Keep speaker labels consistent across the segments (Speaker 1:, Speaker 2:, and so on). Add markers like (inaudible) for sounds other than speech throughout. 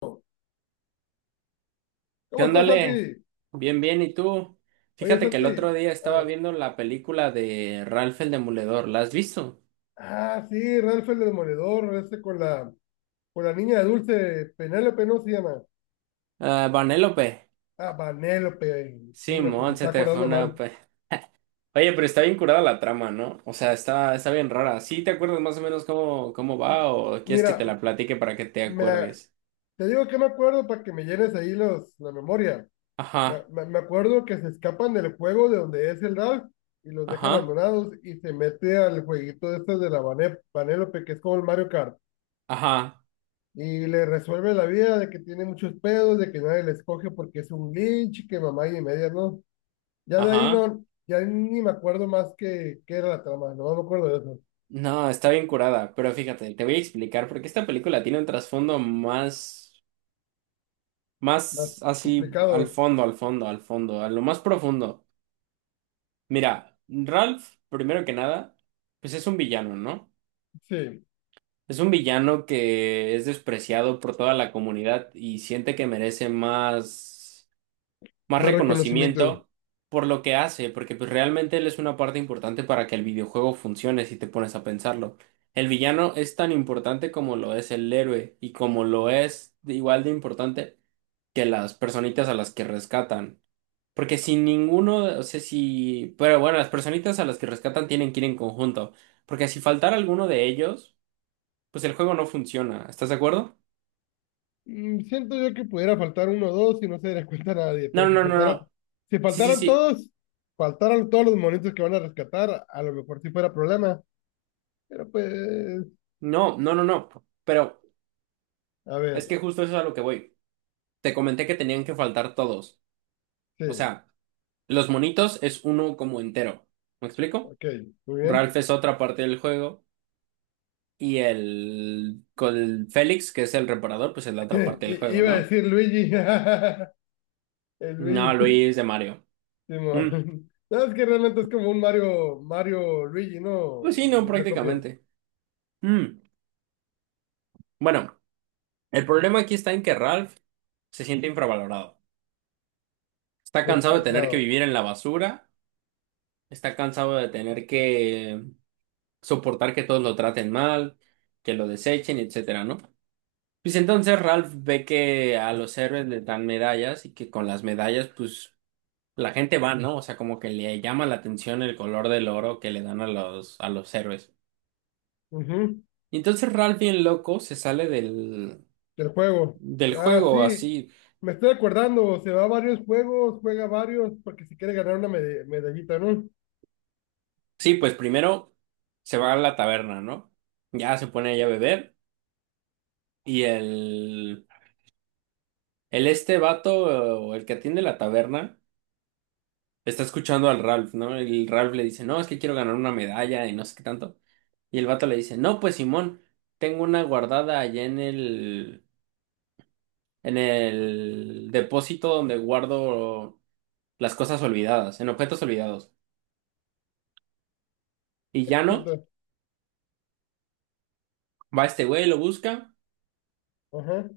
Speaker 1: ¿Cómo
Speaker 2: ¿Qué
Speaker 1: estás,
Speaker 2: ándale?
Speaker 1: Santi?
Speaker 2: Bien, bien, ¿y tú?
Speaker 1: Oye,
Speaker 2: Fíjate que el otro
Speaker 1: Santi,
Speaker 2: día
Speaker 1: a
Speaker 2: estaba
Speaker 1: ver.
Speaker 2: viendo la película de Ralph el Demoledor, ¿la has visto?
Speaker 1: Ah, sí, Ralph el Demoledor, este con con la niña de dulce, Penélope, ¿no se llama?
Speaker 2: Ah, Vanélope.
Speaker 1: Ah, Vanélope, sí, me
Speaker 2: Simón,
Speaker 1: está
Speaker 2: se te fue
Speaker 1: acordando
Speaker 2: una...
Speaker 1: mal.
Speaker 2: Oye, pero está bien curada la trama, ¿no? O sea, está bien rara. ¿Sí te acuerdas más o menos cómo
Speaker 1: M-
Speaker 2: va o quieres que te
Speaker 1: Mira,
Speaker 2: la platique para que te
Speaker 1: me,
Speaker 2: acuerdes?
Speaker 1: te digo que me acuerdo para que me llenes ahí la memoria. Me,
Speaker 2: Ajá,
Speaker 1: me- me acuerdo que se escapan del juego de donde es el Ralph y los deja
Speaker 2: ajá,
Speaker 1: abandonados y se mete al jueguito este de la Vanélope, que es como el Mario Kart.
Speaker 2: ajá,
Speaker 1: Y le resuelve la vida de que tiene muchos pedos, de que nadie le escoge porque es un glitch, que mamá y media, ¿no? Ya de ahí
Speaker 2: ajá.
Speaker 1: no, ya ni me acuerdo más qué era la trama, no me acuerdo de eso.
Speaker 2: No, está bien curada, pero fíjate, te voy a explicar porque esta película tiene un trasfondo más...
Speaker 1: Más
Speaker 2: Más así al
Speaker 1: complicado,
Speaker 2: fondo, al fondo, al fondo, a lo más profundo. Mira, Ralph, primero que nada, pues es un villano, ¿no?
Speaker 1: sí,
Speaker 2: Es un villano que es despreciado por toda la comunidad y siente que merece más, más
Speaker 1: más reconocimiento.
Speaker 2: reconocimiento por lo que hace, porque pues realmente él es una parte importante para que el videojuego funcione si te pones a pensarlo. El villano es tan importante como lo es el héroe y como lo es igual de importante que las personitas a las que rescatan. Porque si ninguno, o sea, si, pero bueno, las personitas a las que rescatan tienen que ir en conjunto, porque si faltara alguno de ellos, pues el juego no funciona, ¿estás de acuerdo?
Speaker 1: Mm, siento yo que pudiera faltar uno o dos y no se daría cuenta a nadie, pero
Speaker 2: No, no,
Speaker 1: si
Speaker 2: no, no,
Speaker 1: faltara,
Speaker 2: no.
Speaker 1: si
Speaker 2: Sí, sí,
Speaker 1: faltaran
Speaker 2: sí,
Speaker 1: todos, faltaran todos los monitos que van a rescatar, a lo mejor sí fuera problema, pero pues,
Speaker 2: no, no, no, no, pero
Speaker 1: a
Speaker 2: es
Speaker 1: ver,
Speaker 2: que justo eso es a lo que voy. Te comenté que tenían que faltar todos, o
Speaker 1: sí,
Speaker 2: sea, los monitos es uno como entero, ¿me explico?
Speaker 1: ok, muy bien.
Speaker 2: Ralph es otra parte del juego y con el Félix, que es el reparador, pues es la
Speaker 1: (laughs)
Speaker 2: otra parte del juego,
Speaker 1: Iba a
Speaker 2: ¿no?
Speaker 1: decir Luigi. (laughs) El
Speaker 2: No,
Speaker 1: Luigi. (laughs)
Speaker 2: Luis de Mario. Mm.
Speaker 1: Simón. No, es que realmente es como un Mario, Mario Luigi, ¿no?
Speaker 2: Pues sí, no,
Speaker 1: Es la copia.
Speaker 2: prácticamente. Mm. Bueno, el problema aquí está en que Ralph se siente infravalorado. Está cansado de tener que
Speaker 1: Despreciado.
Speaker 2: vivir en la basura, está cansado de tener que soportar que todos lo traten mal, que lo desechen, etcétera, ¿no? Pues entonces Ralph ve que a los héroes les dan medallas y que con las medallas, pues la gente va, ¿no? O sea, como que le llama la atención el color del oro que le dan a a los héroes.
Speaker 1: Ujú.
Speaker 2: Y entonces Ralph, bien loco, se sale
Speaker 1: Del juego.
Speaker 2: del
Speaker 1: Ah,
Speaker 2: juego
Speaker 1: sí.
Speaker 2: así.
Speaker 1: Me estoy acordando. Se va a varios juegos, juega varios, porque si quiere ganar una medallita, ¿no?
Speaker 2: Sí, pues primero se va a la taberna, ¿no? Ya se pone ahí a beber y el este vato, o el que atiende la taberna, está escuchando al Ralph, ¿no? El Ralph le dice, no, es que quiero ganar una medalla y no sé qué tanto. Y el vato le dice, no, pues Simón, tengo una guardada allá en en el depósito donde guardo las cosas olvidadas, en objetos olvidados. Y ya no,
Speaker 1: Suelta.
Speaker 2: va este güey, lo busca
Speaker 1: Ajá.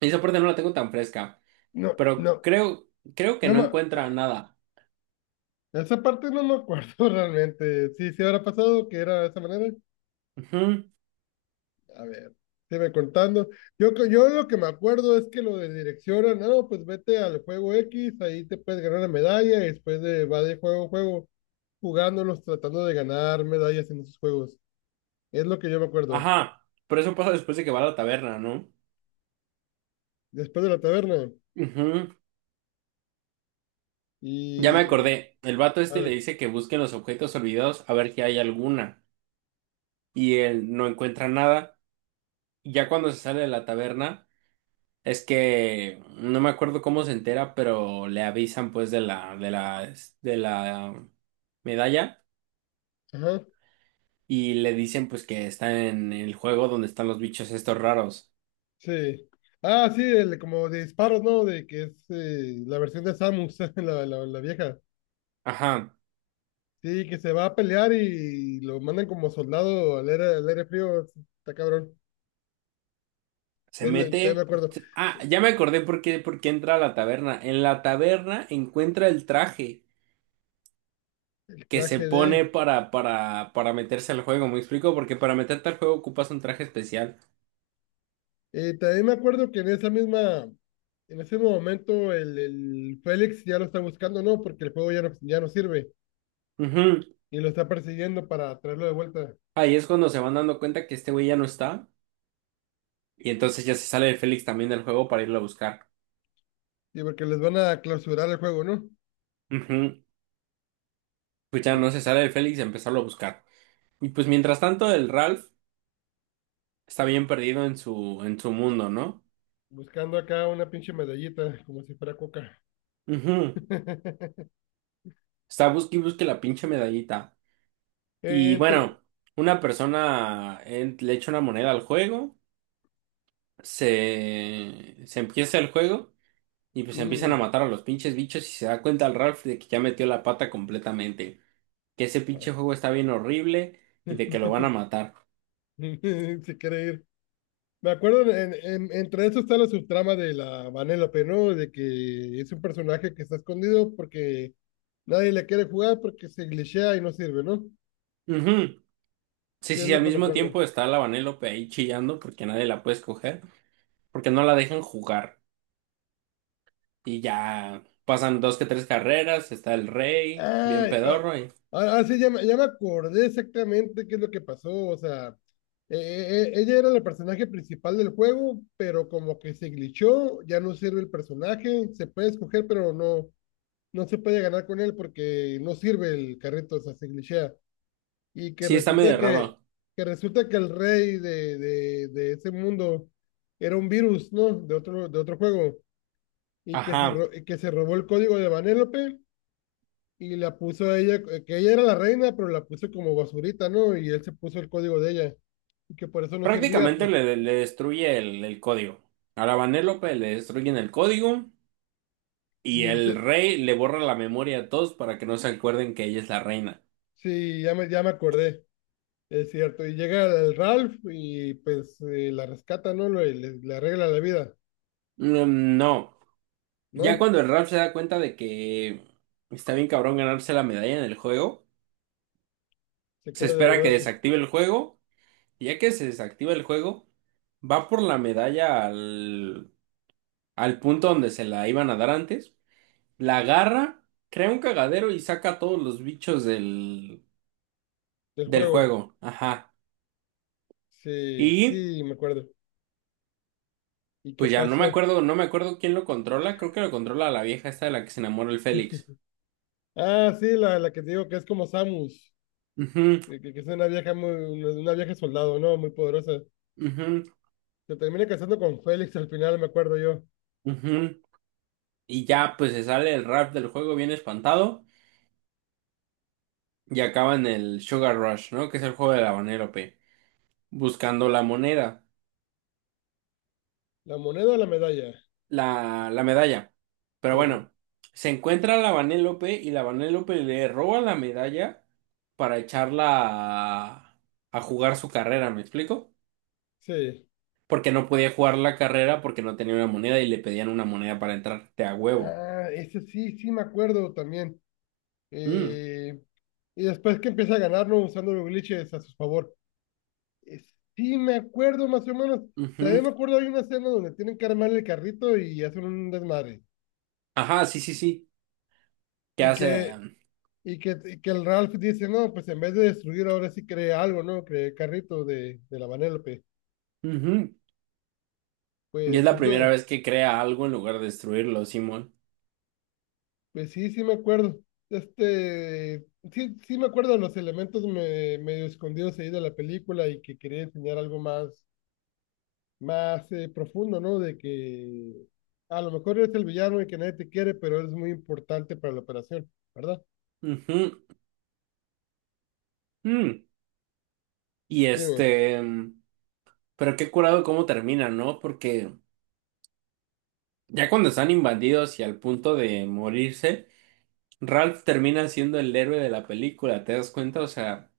Speaker 2: y esa parte no la tengo tan fresca.
Speaker 1: No,
Speaker 2: Pero creo, creo que
Speaker 1: no
Speaker 2: no
Speaker 1: me...
Speaker 2: encuentra nada.
Speaker 1: Esa parte no me acuerdo (laughs) realmente. Sí, sí habrá pasado que era de esa manera.
Speaker 2: Ujú.
Speaker 1: A ver, me contando. Yo, yo lo que me acuerdo es que lo de dirección, no, pues vete al juego X, ahí te puedes ganar una medalla y después de, va de juego en juego, jugándolos, tratando de ganar medallas en esos juegos. Es lo que yo me acuerdo.
Speaker 2: Ajá, pero eso pasa después de que va a la taberna, ¿no?
Speaker 1: Después de la taberna.
Speaker 2: Ujú. Ya me
Speaker 1: Y,
Speaker 2: acordé, el vato
Speaker 1: a
Speaker 2: este le
Speaker 1: ver,
Speaker 2: dice que busquen los objetos olvidados a ver si hay alguna, y él no encuentra nada. Y ya cuando se sale de la taberna, es que no me acuerdo cómo se entera, pero le avisan pues de de la medalla
Speaker 1: ajá,
Speaker 2: y le dicen pues que está en el juego donde están los bichos estos raros.
Speaker 1: sí. Ah, sí, el como de disparos, ¿no? De que es la versión de Samus, (laughs) la vieja.
Speaker 2: Ajá.
Speaker 1: Sí, que se va a pelear y lo mandan como soldado al aire frío. Está cabrón.
Speaker 2: Se
Speaker 1: El, también me
Speaker 2: mete.
Speaker 1: acuerdo,
Speaker 2: Ah, ya me acordé por qué entra a la taberna. En la taberna encuentra el traje
Speaker 1: el
Speaker 2: que se
Speaker 1: traje
Speaker 2: pone
Speaker 1: de...
Speaker 2: para meterse al juego. ¿Me explico? Porque para meterte al juego ocupas un traje especial.
Speaker 1: también me acuerdo que en esa misma, en ese momento el Félix ya lo está buscando, ¿no? Porque el juego ya no, ya no sirve
Speaker 2: Ujú.
Speaker 1: y lo está persiguiendo para traerlo de vuelta.
Speaker 2: Ahí es cuando se van dando cuenta que este güey ya no está. Y entonces ya se sale el Félix también del juego para irlo a buscar.
Speaker 1: Sí, porque les van a clausurar el juego, ¿no?
Speaker 2: Ujú. Pues ya
Speaker 1: Sí,
Speaker 2: no se sale el Félix y empezarlo a buscar. Y pues mientras tanto, el Ralph está bien perdido en en su mundo, ¿no?
Speaker 1: buscando acá una pinche medallita, como si fuera coca.
Speaker 2: Ujú.
Speaker 1: (laughs)
Speaker 2: Está busque y busque la pinche medallita. Y
Speaker 1: Entre...
Speaker 2: bueno, una persona le echa una moneda al juego, se empieza el juego y pues
Speaker 1: y-
Speaker 2: empiezan a matar a los pinches bichos y se da cuenta al Ralph de que ya metió la pata completamente, que ese pinche juego está bien horrible y de que lo van a matar.
Speaker 1: (laughs) Si quiere ir. Me acuerdo, entre eso está la subtrama de la Vanellope, ¿no? De que es un personaje que está escondido porque nadie le quiere jugar porque se glitchea y no sirve, ¿no?
Speaker 2: Ujú. Sí,
Speaker 1: Sí, es
Speaker 2: sí,
Speaker 1: lo
Speaker 2: al
Speaker 1: que me
Speaker 2: mismo tiempo
Speaker 1: acuerdo.
Speaker 2: está la Vanellope ahí chillando porque nadie la puede escoger, porque no la dejan jugar. Y ya pasan dos que tres carreras, está el rey, bien
Speaker 1: Ay,
Speaker 2: pedorro y
Speaker 1: ah, sí, ya me acordé exactamente qué es lo que pasó. O sea, ella era la personaje principal del juego, pero como que se glitchó, ya no sirve el personaje, se puede escoger, pero no, no se puede ganar con él porque no sirve el carrito, o sea, se glitchea. y que
Speaker 2: sí, está
Speaker 1: resulta
Speaker 2: medio
Speaker 1: que,
Speaker 2: raro.
Speaker 1: que resulta que el rey de ese mundo era un virus, ¿no? De otro juego y que
Speaker 2: Ajá.
Speaker 1: que se robó el código de Vanélope y la puso a ella, que ella era la reina, pero la puso como basurita, ¿no? Y él se puso el código de ella y que por eso no servía,
Speaker 2: Prácticamente
Speaker 1: pues.
Speaker 2: le destruye el código. A la Vanellope le destruyen el código y
Speaker 1: Y él
Speaker 2: el
Speaker 1: se,
Speaker 2: rey le borra la memoria a todos para que no se acuerden que ella es la reina.
Speaker 1: sí, ya me acordé, es cierto. Y llega el Ralph y pues la rescata, ¿no? Le arregla la vida,
Speaker 2: Mm, no, ya
Speaker 1: ¿no?
Speaker 2: cuando el Ralph se da cuenta de que está bien cabrón ganarse la medalla en el juego,
Speaker 1: Se
Speaker 2: se
Speaker 1: quiere
Speaker 2: espera que
Speaker 1: devolver
Speaker 2: desactive el juego y ya que se desactiva el juego, va por la medalla al punto donde se la iban a dar antes, la agarra, crea un cagadero y saca a todos los bichos del.
Speaker 1: del
Speaker 2: Del
Speaker 1: juego.
Speaker 2: juego, ajá.
Speaker 1: Sí,
Speaker 2: Y
Speaker 1: sí, me acuerdo. ¿Y qué
Speaker 2: pues ya no me
Speaker 1: pasó?
Speaker 2: acuerdo, no me acuerdo quién lo controla, creo que lo controla la vieja esta de la que se enamora el Félix.
Speaker 1: Ah, sí, la que te digo que es como Samus,
Speaker 2: Ujú,
Speaker 1: que es una vieja muy, una vieja soldado, ¿no? Muy poderosa.
Speaker 2: ujú,
Speaker 1: Se termina casando con Félix al final, me acuerdo yo.
Speaker 2: ujú. Y ya pues se sale el rap del juego bien espantado y acaba en el Sugar Rush, ¿no? Que es el juego del habanero, pe. Buscando la moneda,
Speaker 1: ¿La moneda o la medalla?
Speaker 2: la medalla. Pero
Speaker 1: Sí,
Speaker 2: bueno, se encuentra la Vanellope y la Vanellope le roba la medalla para echarla a, a jugar su carrera, ¿me explico?
Speaker 1: sí.
Speaker 2: Porque no podía jugar la carrera porque no tenía una moneda y le pedían una moneda para entrar. Te a huevo.
Speaker 1: Ah, ese sí, sí me acuerdo también.
Speaker 2: Mm,
Speaker 1: Eh, y después que empieza a ganar, ¿no? Usando los glitches a su favor. Eh, sí me acuerdo más o menos. También
Speaker 2: ujú.
Speaker 1: me acuerdo hay una escena donde tienen que armar el carrito y hacen un desmadre.
Speaker 2: Ajá, sí, sí, sí. ¿Qué
Speaker 1: Y que
Speaker 2: hace?
Speaker 1: Y que, que el Ralph dice, no, pues en vez de destruir ahora sí cree algo, ¿no? Creé carrito de la Vanellope.
Speaker 2: Ujú. Y es
Speaker 1: Pues,
Speaker 2: la
Speaker 1: es
Speaker 2: primera
Speaker 1: lo,
Speaker 2: vez que crea algo en lugar de destruirlo, Simón.
Speaker 1: pues sí, sí me acuerdo. Este, sí, sí me acuerdo de los elementos medio escondidos ahí de la película y que quería enseñar algo más, más profundo, ¿no? De que a lo mejor eres el villano y que nadie te quiere, pero eres muy importante para la operación, ¿verdad?
Speaker 2: Ujú. Mm. Y
Speaker 1: Dime,
Speaker 2: este, mm, pero qué curado cómo termina, ¿no? Porque ya cuando están invadidos y al punto de morirse, Ralph termina siendo el héroe de la película, ¿te das cuenta? O sea,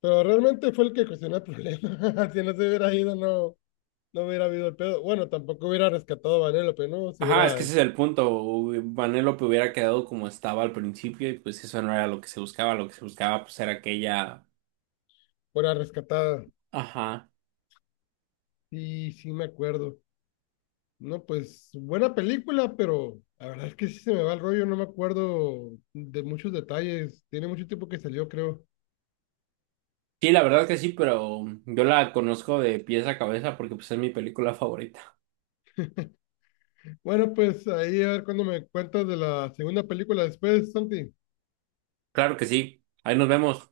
Speaker 1: pero realmente fue el que ocasionó el problema. (laughs) Si no se hubiera ido, no, no hubiera habido el pedo. Bueno, tampoco hubiera rescatado a Vanellope, ¿no? Si
Speaker 2: ajá, es que
Speaker 1: hubiera,
Speaker 2: ese es el punto. Vanellope hubiera quedado como estaba al principio y pues eso no era lo que se buscaba. Lo que se buscaba pues era aquella...
Speaker 1: fuera rescatada.
Speaker 2: Ajá.
Speaker 1: Sí, sí me acuerdo. No, pues buena película, pero la verdad es que sí se me va el rollo, no me acuerdo de muchos detalles. Tiene mucho tiempo que salió, creo.
Speaker 2: Sí, la verdad que sí, pero yo la conozco de pies a cabeza porque pues es mi película favorita.
Speaker 1: Bueno, pues ahí a ver cuando me cuentas de la segunda película después, Santi.
Speaker 2: Claro que sí. Ahí nos vemos.